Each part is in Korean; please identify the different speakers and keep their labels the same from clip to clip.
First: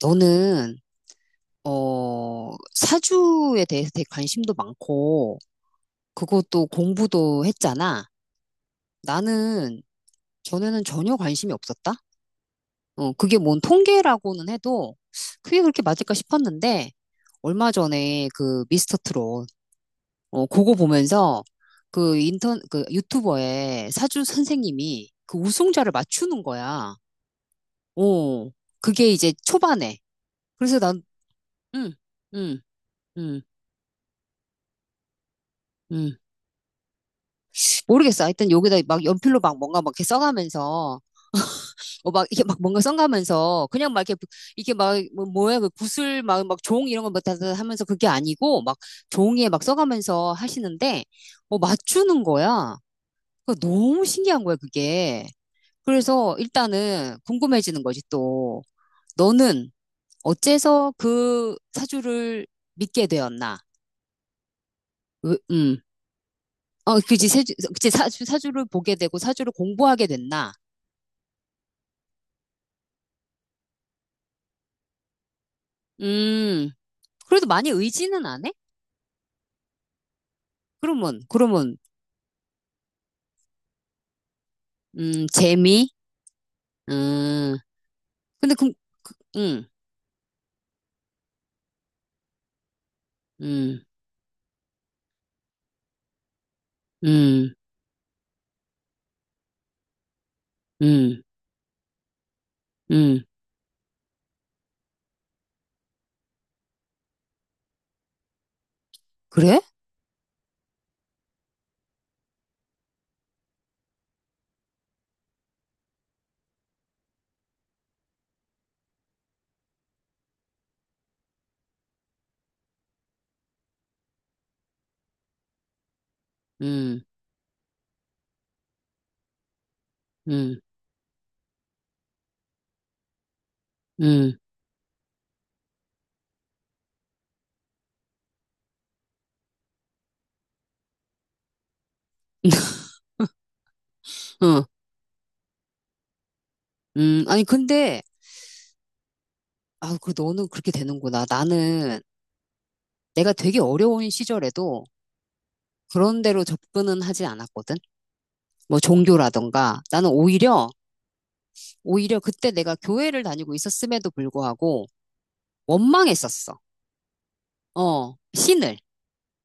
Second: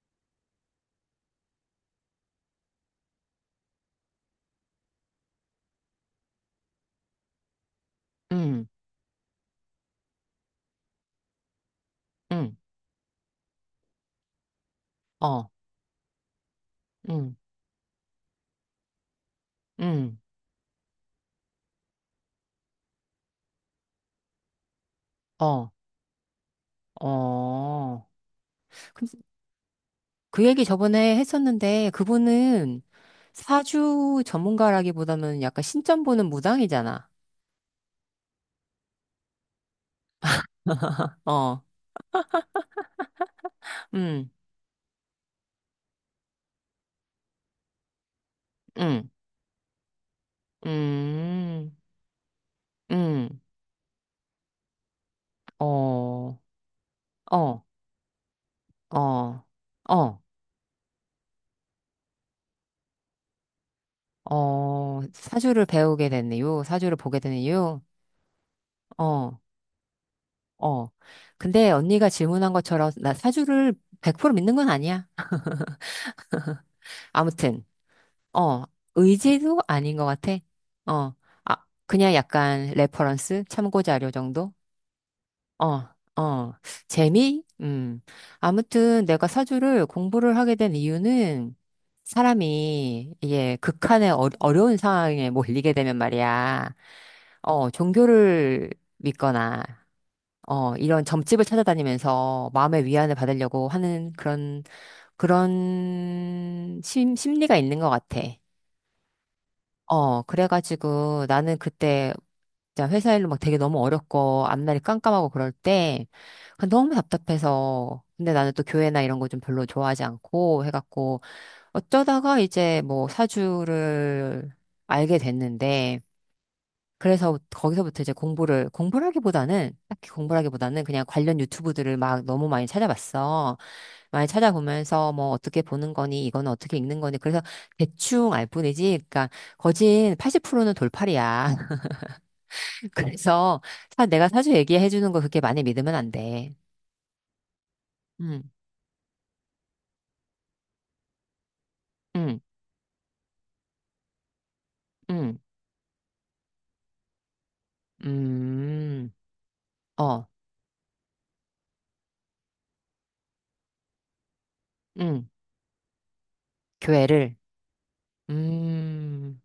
Speaker 1: 너는 사주에 대해서 되게 관심도 많고 그것도 공부도 했잖아.
Speaker 2: 음.
Speaker 1: 나는 전에는 전혀 관심이 없었다.
Speaker 2: 음.
Speaker 1: 그게 뭔 통계라고는 해도
Speaker 2: 어.
Speaker 1: 그게 그렇게 맞을까 싶었는데
Speaker 2: 음.
Speaker 1: 얼마 전에 그 미스터 트롯
Speaker 2: 음.
Speaker 1: 그거 보면서 그 인턴 그 유튜버의 사주 선생님이 그
Speaker 2: 어.
Speaker 1: 우승자를 맞추는 거야.
Speaker 2: 어.
Speaker 1: 어
Speaker 2: 그,
Speaker 1: 그게 이제 초반에.
Speaker 2: 그 얘기
Speaker 1: 그래서 난
Speaker 2: 저번에 했었는데
Speaker 1: 응, 응,
Speaker 2: 그분은
Speaker 1: 응,
Speaker 2: 사주 전문가라기보다는 약간 신점
Speaker 1: 응.
Speaker 2: 보는 무당이잖아.
Speaker 1: 모르겠어. 하여튼 여기다 막 연필로 막 뭔가 막 이렇게 써가면서,
Speaker 2: 어.
Speaker 1: 막 이렇게 막 뭔가 써가면서, 그냥 막 이렇게,
Speaker 2: 음.
Speaker 1: 이렇게 막, 뭐, 뭐야, 그 구슬 막, 막 종 이런 거막 하면서 그게 아니고, 막
Speaker 2: 음.
Speaker 1: 종이에 막 써가면서 하시는데,
Speaker 2: 음.
Speaker 1: 맞추는 거야.
Speaker 2: 음.
Speaker 1: 그 너무 신기한 거야, 그게. 그래서
Speaker 2: 어.
Speaker 1: 일단은
Speaker 2: 어.
Speaker 1: 궁금해지는 거지, 또.
Speaker 2: 어.
Speaker 1: 너는
Speaker 2: 어.
Speaker 1: 어째서 그 사주를 믿게 되었나? 으,
Speaker 2: 사주를 배우게 된 이유, 사주를 보게
Speaker 1: 그지,
Speaker 2: 된
Speaker 1: 사주,
Speaker 2: 이유,
Speaker 1: 그지, 사주, 사주를 보게 되고
Speaker 2: 어,
Speaker 1: 사주를 공부하게 됐나?
Speaker 2: 어. 근데 언니가 질문한 것처럼 나 사주를 100% 믿는 건 아니야.
Speaker 1: 음. 그래도
Speaker 2: 아무튼.
Speaker 1: 많이 의지는 안 해?
Speaker 2: 어, 의지도 아닌 것 같아. 어,
Speaker 1: 그러면,
Speaker 2: 아,
Speaker 1: 그러면,
Speaker 2: 그냥 약간 레퍼런스, 참고 자료 정도?
Speaker 1: 재미,
Speaker 2: 어. 어. 재미?
Speaker 1: 음,
Speaker 2: 음.
Speaker 1: 근데
Speaker 2: 아무튼
Speaker 1: 그,
Speaker 2: 내가
Speaker 1: 음,
Speaker 2: 사주를 공부를 하게 된 이유는 사람이 이게
Speaker 1: 음,
Speaker 2: 극한의 어려운 상황에 몰리게 되면 말이야.
Speaker 1: 음,
Speaker 2: 종교를 믿거나, 이런
Speaker 1: 음,
Speaker 2: 점집을 찾아다니면서 마음의 위안을
Speaker 1: 음,
Speaker 2: 받으려고 하는 그런, 그런 심리가 있는 것 같아.
Speaker 1: 그래?
Speaker 2: 어, 그래가지고 나는 그때 진짜 회사 일로 막 되게 너무 어렵고 앞날이 깜깜하고 그럴 때 그냥 너무 답답해서, 근데 나는 또 교회나 이런 거 좀 별로 좋아하지 않고 해갖고 어쩌다가 이제 뭐 사주를 알게 됐는데
Speaker 1: 음,
Speaker 2: 그래서 거기서부터 이제 공부라기보다는, 딱히
Speaker 1: 음,
Speaker 2: 공부라기보다는 그냥 관련 유튜브들을 막 너무 많이 찾아봤어. 많이
Speaker 1: 음,
Speaker 2: 찾아보면서 뭐 어떻게 보는 거니, 이거는 어떻게 읽는 거니. 그래서 대충 알 뿐이지. 그러니까 거진 80%는 돌팔이야. 그래서 내가 사주
Speaker 1: 어,
Speaker 2: 얘기해 주는 거 그렇게 많이 믿으면 안 돼.
Speaker 1: 아니, 근데,
Speaker 2: 음.
Speaker 1: 아, 그, 너는 그렇게 되는구나. 나는
Speaker 2: 음.
Speaker 1: 내가 되게 어려운 시절에도
Speaker 2: 음.
Speaker 1: 그런 데로 접근은 하지 않았거든. 뭐,
Speaker 2: 음.
Speaker 1: 종교라던가. 나는
Speaker 2: 어.
Speaker 1: 오히려, 그때 내가 교회를 다니고 있었음에도 불구하고
Speaker 2: 음.
Speaker 1: 원망했었어.
Speaker 2: 교회를.
Speaker 1: 어, 신을.
Speaker 2: 음.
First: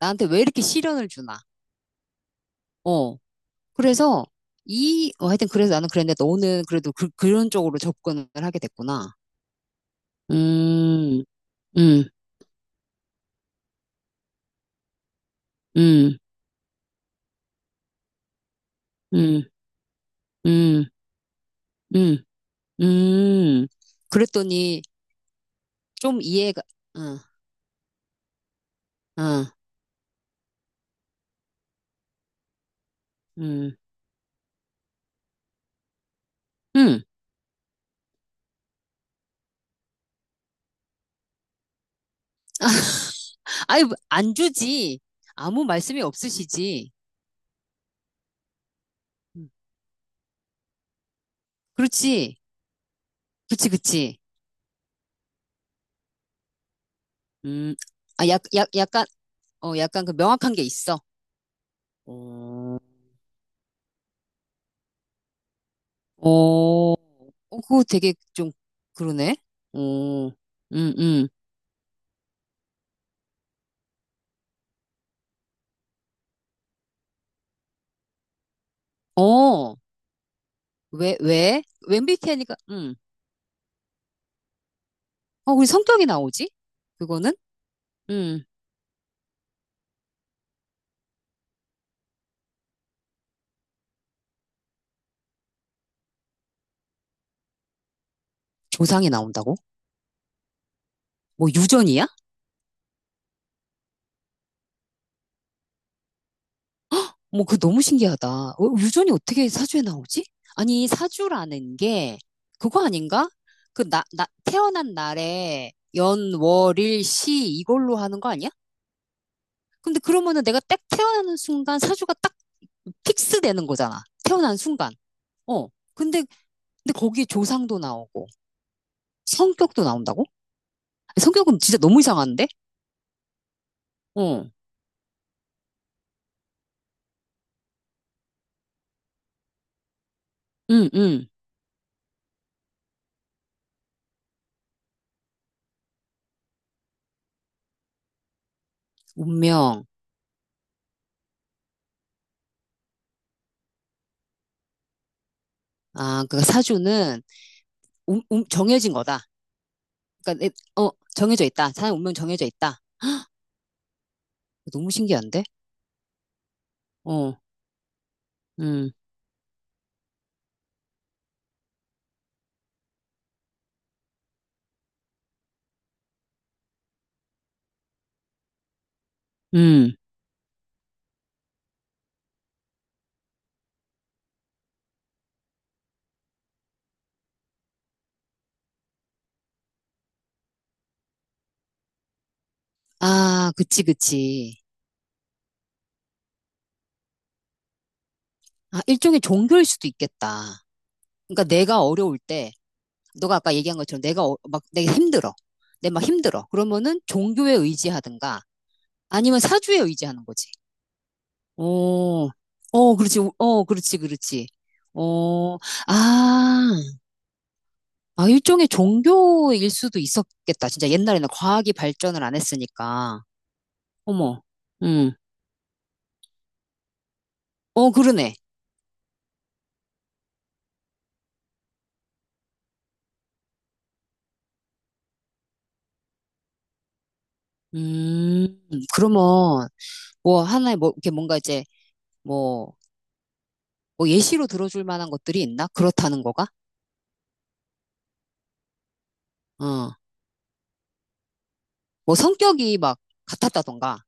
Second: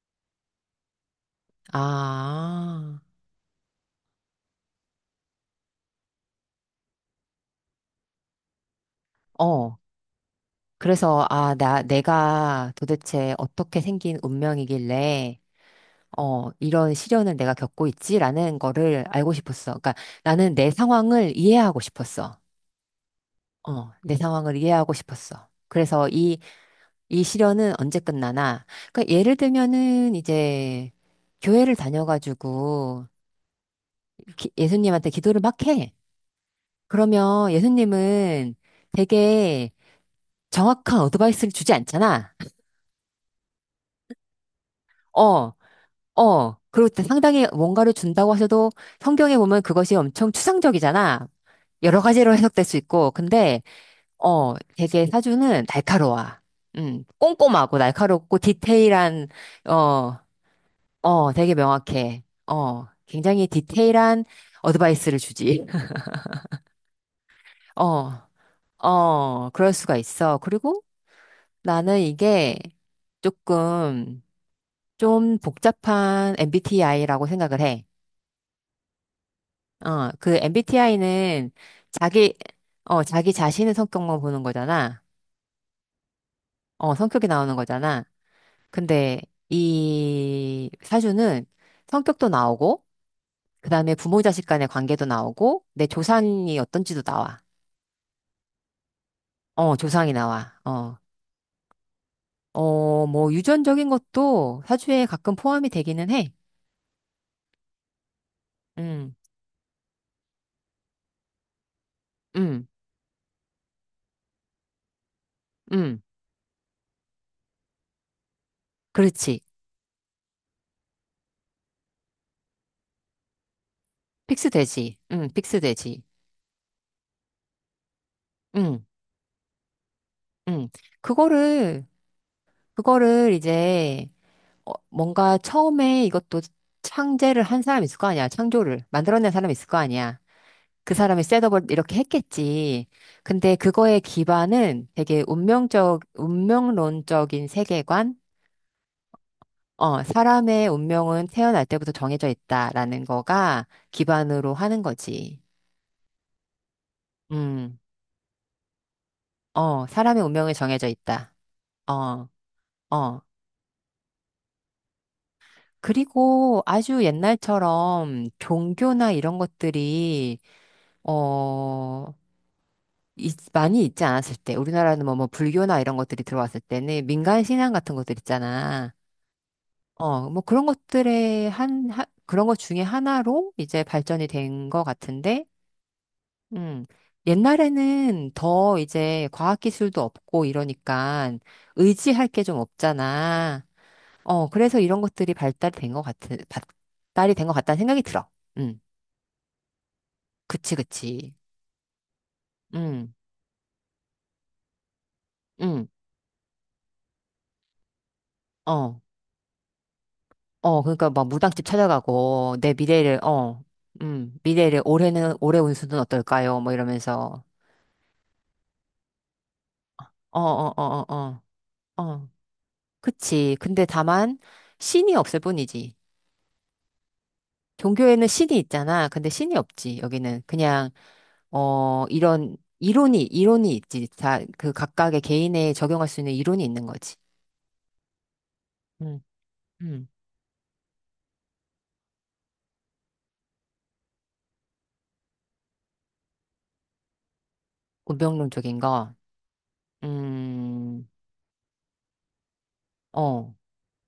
Speaker 1: 나한테 왜 이렇게 시련을 주나.
Speaker 2: 아.
Speaker 1: 어. 그래서 하여튼 그래서 나는 그랬는데 너는 그래도 그, 그런 쪽으로 접근을 하게 됐구나.
Speaker 2: 어.
Speaker 1: 음,
Speaker 2: 그래서,
Speaker 1: 음,
Speaker 2: 내가 도대체 어떻게 생긴 운명이길래,
Speaker 1: 음,
Speaker 2: 이런 시련을 내가 겪고 있지라는 거를 알고
Speaker 1: 음,
Speaker 2: 싶었어. 그러니까 나는 내
Speaker 1: 음,
Speaker 2: 상황을 이해하고
Speaker 1: 음,
Speaker 2: 싶었어.
Speaker 1: 음.
Speaker 2: 어, 내 상황을
Speaker 1: 그랬더니
Speaker 2: 이해하고 싶었어. 그래서
Speaker 1: 좀 이해가, 응,
Speaker 2: 이 시련은 언제 끝나나. 그러니까 예를
Speaker 1: 응,
Speaker 2: 들면은 이제 교회를 다녀가지고
Speaker 1: 음,
Speaker 2: 예수님한테 기도를 막 해.
Speaker 1: 음.
Speaker 2: 그러면 예수님은 되게 정확한 어드바이스를 주지 않잖아.
Speaker 1: 아니, 안 주지.
Speaker 2: 어.
Speaker 1: 아무 말씀이
Speaker 2: 그리고
Speaker 1: 없으시지.
Speaker 2: 상당히 뭔가를 준다고 하셔도 성경에
Speaker 1: 음,
Speaker 2: 보면 그것이 엄청 추상적이잖아. 여러
Speaker 1: 그렇지.
Speaker 2: 가지로 해석될 수 있고.
Speaker 1: 그렇
Speaker 2: 근데,
Speaker 1: 지그지
Speaker 2: 어, 되게 사주는 날카로워.
Speaker 1: 음,
Speaker 2: 꼼꼼하고
Speaker 1: 아,
Speaker 2: 날카롭고
Speaker 1: 약, 약간,
Speaker 2: 디테일한,
Speaker 1: 약간 그
Speaker 2: 어,
Speaker 1: 명확한 게 있어.
Speaker 2: 어, 되게 명확해.
Speaker 1: 어.
Speaker 2: 어, 굉장히 디테일한 어드바이스를 주지.
Speaker 1: 어, 어, 그거 되게
Speaker 2: 어,
Speaker 1: 좀 그러네.
Speaker 2: 그럴
Speaker 1: 어,
Speaker 2: 수가 있어. 그리고
Speaker 1: 음.
Speaker 2: 나는 이게 조금 좀 복잡한 MBTI라고 생각을 해.
Speaker 1: 어,
Speaker 2: 어, 그
Speaker 1: 왜,
Speaker 2: MBTI는
Speaker 1: 왜? m b t
Speaker 2: 자기,
Speaker 1: 니까
Speaker 2: 어, 자기 자신의 성격만 보는 거잖아.
Speaker 1: 우리 성격이 나오지?
Speaker 2: 어, 성격이
Speaker 1: 그거는?
Speaker 2: 나오는 거잖아.
Speaker 1: 음,
Speaker 2: 근데 이 사주는 성격도 나오고, 그 다음에 부모 자식 간의 관계도 나오고, 내 조상이 어떤지도 나와.
Speaker 1: 조상이 나온다고?
Speaker 2: 어, 조상이 나와. 어,
Speaker 1: 뭐 유전이야?
Speaker 2: 어, 뭐 유전적인 것도 사주에 가끔 포함이 되기는 해.
Speaker 1: 뭐 그거 너무 신기하다. 유전이
Speaker 2: 음.
Speaker 1: 어떻게 사주에 나오지? 아니, 사주라는 게
Speaker 2: 음.
Speaker 1: 그거 아닌가? 그 나, 태어난 날에
Speaker 2: 음.
Speaker 1: 연, 월, 일, 시 이걸로 하는 거 아니야?
Speaker 2: 그렇지.
Speaker 1: 근데 그러면은 내가 딱 태어나는 순간 사주가 딱 픽스 되는 거잖아. 태어난 순간.
Speaker 2: 픽스되지.
Speaker 1: 어.
Speaker 2: 픽스되지.
Speaker 1: 근데, 근데 거기에 조상도 나오고,
Speaker 2: 음.
Speaker 1: 성격도 나온다고?
Speaker 2: 음.
Speaker 1: 성격은 진짜
Speaker 2: 그거를,
Speaker 1: 너무 이상한데?
Speaker 2: 그거를 이제,
Speaker 1: 어.
Speaker 2: 어, 뭔가 처음에 이것도 창제를 한 사람이 있을 거 아니야. 창조를 만들어낸 사람이 있을 거 아니야.
Speaker 1: 응,
Speaker 2: 그 사람이
Speaker 1: 응.
Speaker 2: 셋업을 이렇게 했겠지. 근데 그거의 기반은 되게 운명론적인 세계관?
Speaker 1: 운명.
Speaker 2: 어, 사람의 운명은 태어날 때부터 정해져 있다라는 거가 기반으로 하는 거지.
Speaker 1: 아, 그 사주는
Speaker 2: 음.
Speaker 1: 정해진 거다.
Speaker 2: 어, 사람의
Speaker 1: 그러니까,
Speaker 2: 운명이 정해져
Speaker 1: 어,
Speaker 2: 있다.
Speaker 1: 정해져 있다.
Speaker 2: 어,
Speaker 1: 사람 운명 정해져 있다.
Speaker 2: 어.
Speaker 1: 너무 신기한데?
Speaker 2: 그리고 아주
Speaker 1: 어,
Speaker 2: 옛날처럼
Speaker 1: 음,
Speaker 2: 종교나 이런 것들이 어, 많이 있지 않았을 때, 우리나라는 뭐, 불교나 이런 것들이 들어왔을 때는 민간 신앙 같은 것들 있잖아.
Speaker 1: 음.
Speaker 2: 어, 뭐 그런 것들의 그런 것 중에 하나로 이제 발전이 된 것 같은데, 음, 옛날에는 더 이제 과학기술도 없고 이러니까 의지할 게 좀
Speaker 1: 아,
Speaker 2: 없잖아.
Speaker 1: 그치,
Speaker 2: 어,
Speaker 1: 그치.
Speaker 2: 그래서 이런 것들이 발달이 된 것 같다는 생각이 들어. 음,
Speaker 1: 아, 일종의 종교일 수도 있겠다.
Speaker 2: 그치, 그치.
Speaker 1: 그러니까 내가 어려울 때,
Speaker 2: 음.
Speaker 1: 너가 아까 얘기한 것처럼 내가 막, 내가 힘들어.
Speaker 2: 음.
Speaker 1: 내가 막 힘들어. 그러면은 종교에 의지하든가,
Speaker 2: 어.
Speaker 1: 아니면 사주에 의지하는 거지.
Speaker 2: 어, 그러니까 막 무당집
Speaker 1: 어,
Speaker 2: 찾아가고 내
Speaker 1: 어,
Speaker 2: 미래를
Speaker 1: 그렇지,
Speaker 2: 어,
Speaker 1: 어, 그렇지, 그렇지.
Speaker 2: 미래를 올해는
Speaker 1: 어,
Speaker 2: 올해 운수는 어떨까요?
Speaker 1: 아,
Speaker 2: 뭐 이러면서.
Speaker 1: 아, 일종의 종교일 수도
Speaker 2: 어,
Speaker 1: 있었겠다.
Speaker 2: 어,
Speaker 1: 진짜
Speaker 2: 어,
Speaker 1: 옛날에는
Speaker 2: 어,
Speaker 1: 과학이
Speaker 2: 어,
Speaker 1: 발전을
Speaker 2: 어,
Speaker 1: 안 했으니까.
Speaker 2: 그치. 근데 다만
Speaker 1: 어머, 음,
Speaker 2: 신이 없을 뿐이지.
Speaker 1: 어,
Speaker 2: 종교에는
Speaker 1: 그러네.
Speaker 2: 신이 있잖아. 근데 신이 없지. 여기는 그냥 어 이런 이론이 있지. 다 그 각각의 개인에 적용할 수 있는 이론이 있는 거지.
Speaker 1: 음,
Speaker 2: 음.
Speaker 1: 그러면,
Speaker 2: 음.
Speaker 1: 뭐, 하나의, 뭐, 이렇게 뭔가 이제, 뭐, 뭐 예시로 들어줄 만한 것들이 있나? 그렇다는 거가?
Speaker 2: 운명론적인 거.
Speaker 1: 어,
Speaker 2: 음.
Speaker 1: 뭐 성격이 막
Speaker 2: 어.
Speaker 1: 같았다던가.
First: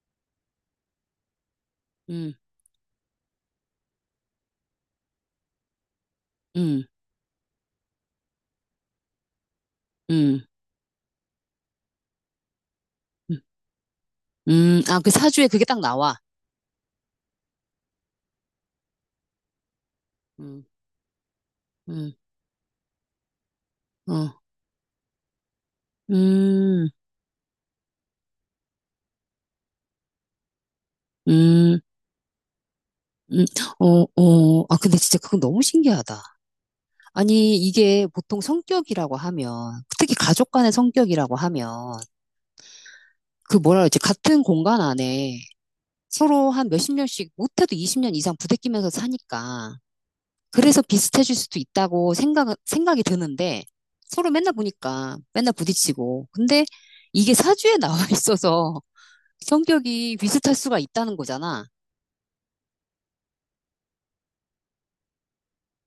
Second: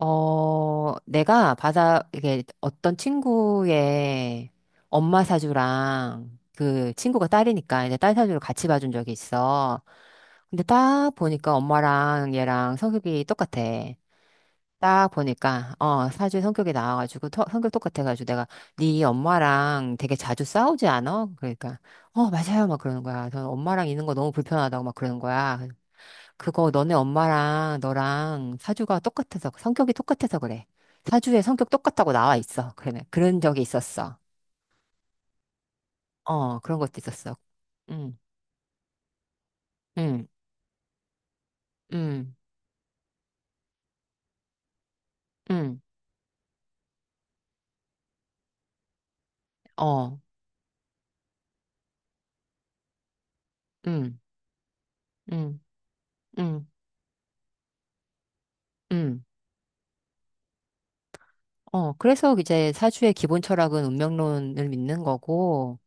Speaker 2: 어, 내가 받아
Speaker 1: 음,
Speaker 2: 이게 어떤 친구의 엄마 사주랑
Speaker 1: 음,
Speaker 2: 그 친구가 딸이니까 이제 딸 사주를 같이 봐준 적이 있어.
Speaker 1: 음,
Speaker 2: 근데 딱 보니까 엄마랑 얘랑 성격이
Speaker 1: 음,
Speaker 2: 똑같아.
Speaker 1: 아,
Speaker 2: 딱
Speaker 1: 그 사주에 그게
Speaker 2: 보니까,
Speaker 1: 딱
Speaker 2: 어,
Speaker 1: 나와.
Speaker 2: 사주에 성격이 나와가지고, 성격 똑같아가지고 내가 네 엄마랑 되게 자주
Speaker 1: 음,
Speaker 2: 싸우지 않아? 그러니까,
Speaker 1: 음,
Speaker 2: 어, 맞아요. 막 그러는 거야. 저는 엄마랑 있는 거
Speaker 1: 어,
Speaker 2: 너무 불편하다고 막 그러는 거야. 그거
Speaker 1: 음.
Speaker 2: 너네 엄마랑 너랑 사주가 똑같아서, 성격이 똑같아서 그래. 사주에 성격
Speaker 1: 음,
Speaker 2: 똑같다고 나와 있어. 그래. 그런
Speaker 1: 음,
Speaker 2: 적이
Speaker 1: 어,
Speaker 2: 있었어.
Speaker 1: 어, 아, 근데 진짜 그건 너무 신기하다.
Speaker 2: 어, 그런 것도 있었어.
Speaker 1: 아니, 이게
Speaker 2: 응.
Speaker 1: 보통 성격이라고 하면, 특히
Speaker 2: 응.
Speaker 1: 가족 간의 성격이라고 하면,
Speaker 2: 응.
Speaker 1: 그 뭐라 그러지, 같은 공간 안에
Speaker 2: 응.
Speaker 1: 서로 한 몇십 년씩, 못해도 20년 이상 부대끼면서 사니까,
Speaker 2: 어.
Speaker 1: 그래서 비슷해질 수도 있다고 생각이 드는데,
Speaker 2: 응.
Speaker 1: 서로 맨날 보니까, 맨날
Speaker 2: 응.
Speaker 1: 부딪히고. 근데
Speaker 2: 응.
Speaker 1: 이게 사주에 나와 있어서
Speaker 2: 응.
Speaker 1: 성격이 비슷할 수가 있다는 거잖아.
Speaker 2: 어, 그래서 이제 사주의 기본 철학은 운명론을 믿는 거고,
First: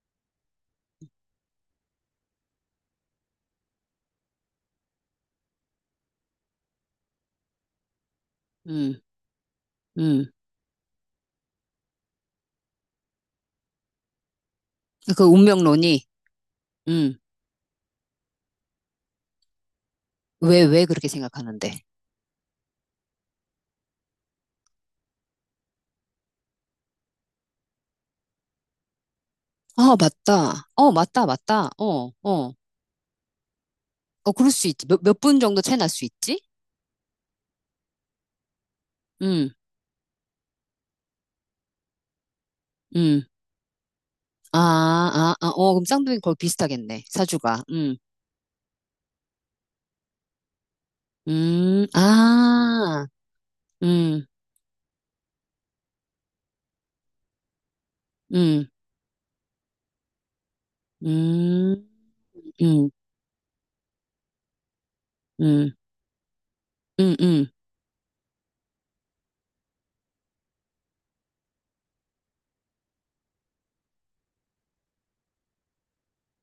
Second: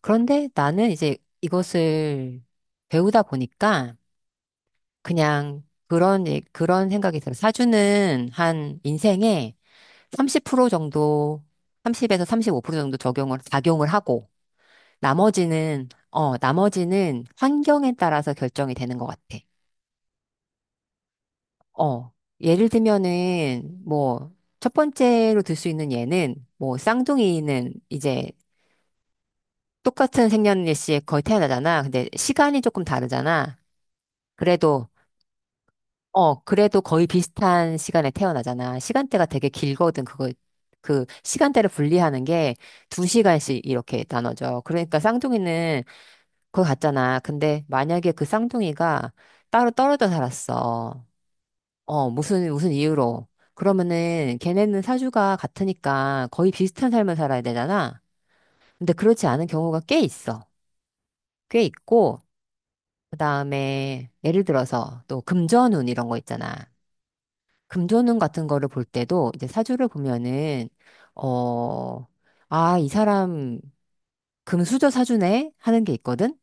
Speaker 2: 그런데 나는 이제 이것을 배우다 보니까 그냥 그런, 그런 생각이 들어. 사주는 한
Speaker 1: 음,
Speaker 2: 인생에
Speaker 1: 음,
Speaker 2: 30% 정도, 30에서 35% 정도 작용을 하고,
Speaker 1: 그
Speaker 2: 나머지는,
Speaker 1: 운명론이.
Speaker 2: 어,
Speaker 1: 음.
Speaker 2: 나머지는 환경에 따라서 결정이 되는 것 같아.
Speaker 1: 왜, 왜 그렇게 생각하는데?
Speaker 2: 어, 예를 들면은, 뭐, 첫 번째로 들 수 있는 예는, 뭐, 쌍둥이는 이제
Speaker 1: 아,
Speaker 2: 똑같은
Speaker 1: 맞다. 어,
Speaker 2: 생년일시에 거의
Speaker 1: 맞다, 맞다.
Speaker 2: 태어나잖아. 근데
Speaker 1: 어, 어.
Speaker 2: 시간이 조금 다르잖아.
Speaker 1: 어, 그럴 수 있지.
Speaker 2: 그래도
Speaker 1: 몇 분 정도 채 날 수 있지?
Speaker 2: 어, 그래도 거의 비슷한 시간에 태어나잖아. 시간대가 되게
Speaker 1: 음,
Speaker 2: 길거든. 시간대를 분리하는 게
Speaker 1: 음.
Speaker 2: 두시간씩 이렇게
Speaker 1: 아,
Speaker 2: 나눠져. 그러니까
Speaker 1: 아, 아, 어,
Speaker 2: 쌍둥이는
Speaker 1: 그럼 쌍둥이 거의
Speaker 2: 그거
Speaker 1: 비슷하겠네.
Speaker 2: 같잖아.
Speaker 1: 사주가.
Speaker 2: 근데 만약에 그 쌍둥이가 따로 떨어져 살았어. 어, 무슨
Speaker 1: 아,
Speaker 2: 이유로.
Speaker 1: 음,
Speaker 2: 그러면은 걔네는 사주가 같으니까 거의 비슷한 삶을 살아야 되잖아.
Speaker 1: 음,
Speaker 2: 근데 그렇지 않은 경우가 꽤 있어. 꽤
Speaker 1: 음,
Speaker 2: 있고,
Speaker 1: 음,
Speaker 2: 그 다음에 예를 들어서 또
Speaker 1: 음,
Speaker 2: 금전운 이런 거 있잖아.
Speaker 1: 음, 음,
Speaker 2: 금조는 같은 거를 볼 때도 이제 사주를 보면은 어, 아, 이 사람 금수저 사주네 하는 게 있거든.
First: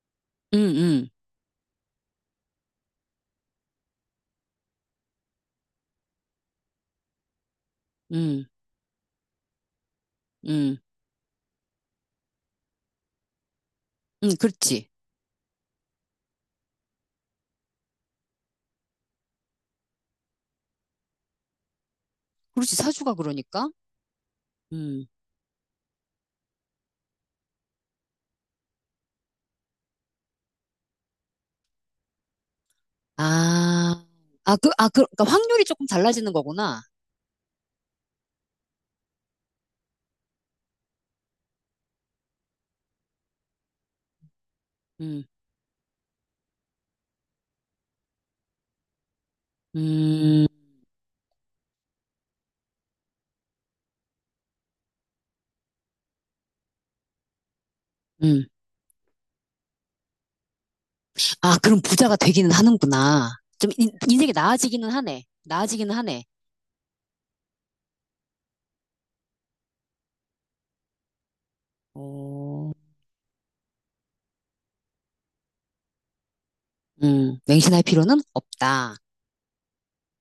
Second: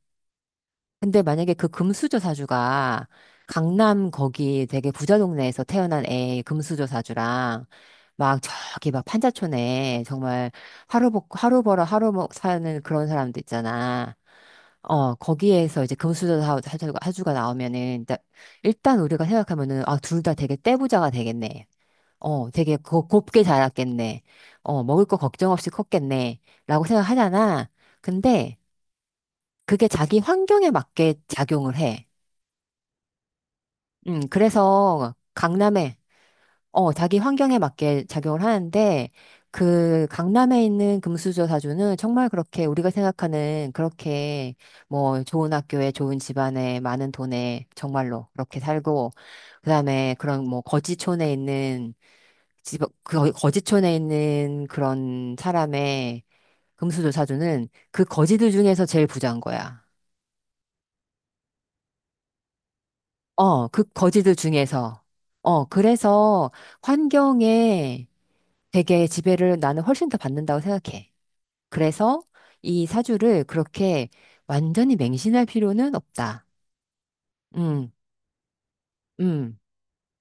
Speaker 1: 음, 음,
Speaker 2: 근데 만약에 그 금수저 사주가 강남 거기 되게 부자 동네에서 태어난 애 금수저 사주랑 막
Speaker 1: 음,
Speaker 2: 저기 막 판자촌에 정말
Speaker 1: 음,
Speaker 2: 하루 벌 하루 벌어 하루 먹 사는 그런 사람도 있잖아.
Speaker 1: 그렇지.
Speaker 2: 어, 거기에서 이제 금수저 사주가 나오면은 일단 우리가 생각하면은 아, 둘 다 되게 떼부자가 되겠네. 어,
Speaker 1: 그렇지.
Speaker 2: 되게
Speaker 1: 사주가
Speaker 2: 곱게
Speaker 1: 그러니까.
Speaker 2: 자랐겠네. 어,
Speaker 1: 음,
Speaker 2: 먹을 거 걱정 없이 컸겠네. 라고 생각하잖아. 근데 그게 자기 환경에 맞게 작용을 해.
Speaker 1: 아, 아, 그, 아, 그,
Speaker 2: 그래서
Speaker 1: 그러니까 확률이 조금
Speaker 2: 강남에,
Speaker 1: 달라지는 거구나.
Speaker 2: 어, 자기 환경에 맞게 작용을 하는데 그 강남에 있는 금수저 사주는 정말 그렇게 우리가 생각하는 그렇게 뭐
Speaker 1: 음,
Speaker 2: 좋은 학교에 좋은 집안에 많은 돈에 정말로 그렇게 살고 그다음에 그런
Speaker 1: 음.
Speaker 2: 뭐 거지촌에 있는 그 거지촌에 있는 그런 사람의 금수저 사주는 그
Speaker 1: 음.
Speaker 2: 거지들 중에서 제일 부자인 거야.
Speaker 1: 아, 그럼 부자가 되기는 하는구나.
Speaker 2: 어,
Speaker 1: 좀
Speaker 2: 그
Speaker 1: 인생이
Speaker 2: 거지들
Speaker 1: 나아지기는
Speaker 2: 중에서.
Speaker 1: 하네.
Speaker 2: 어,
Speaker 1: 나아지기는 하네.
Speaker 2: 그래서 환경에 되게 지배를 나는 훨씬 더 받는다고 생각해. 그래서
Speaker 1: 어,
Speaker 2: 이 사주를 그렇게 완전히 맹신할 필요는 없다.
Speaker 1: 맹신할
Speaker 2: 음.
Speaker 1: 필요는 없다.
Speaker 2: 음.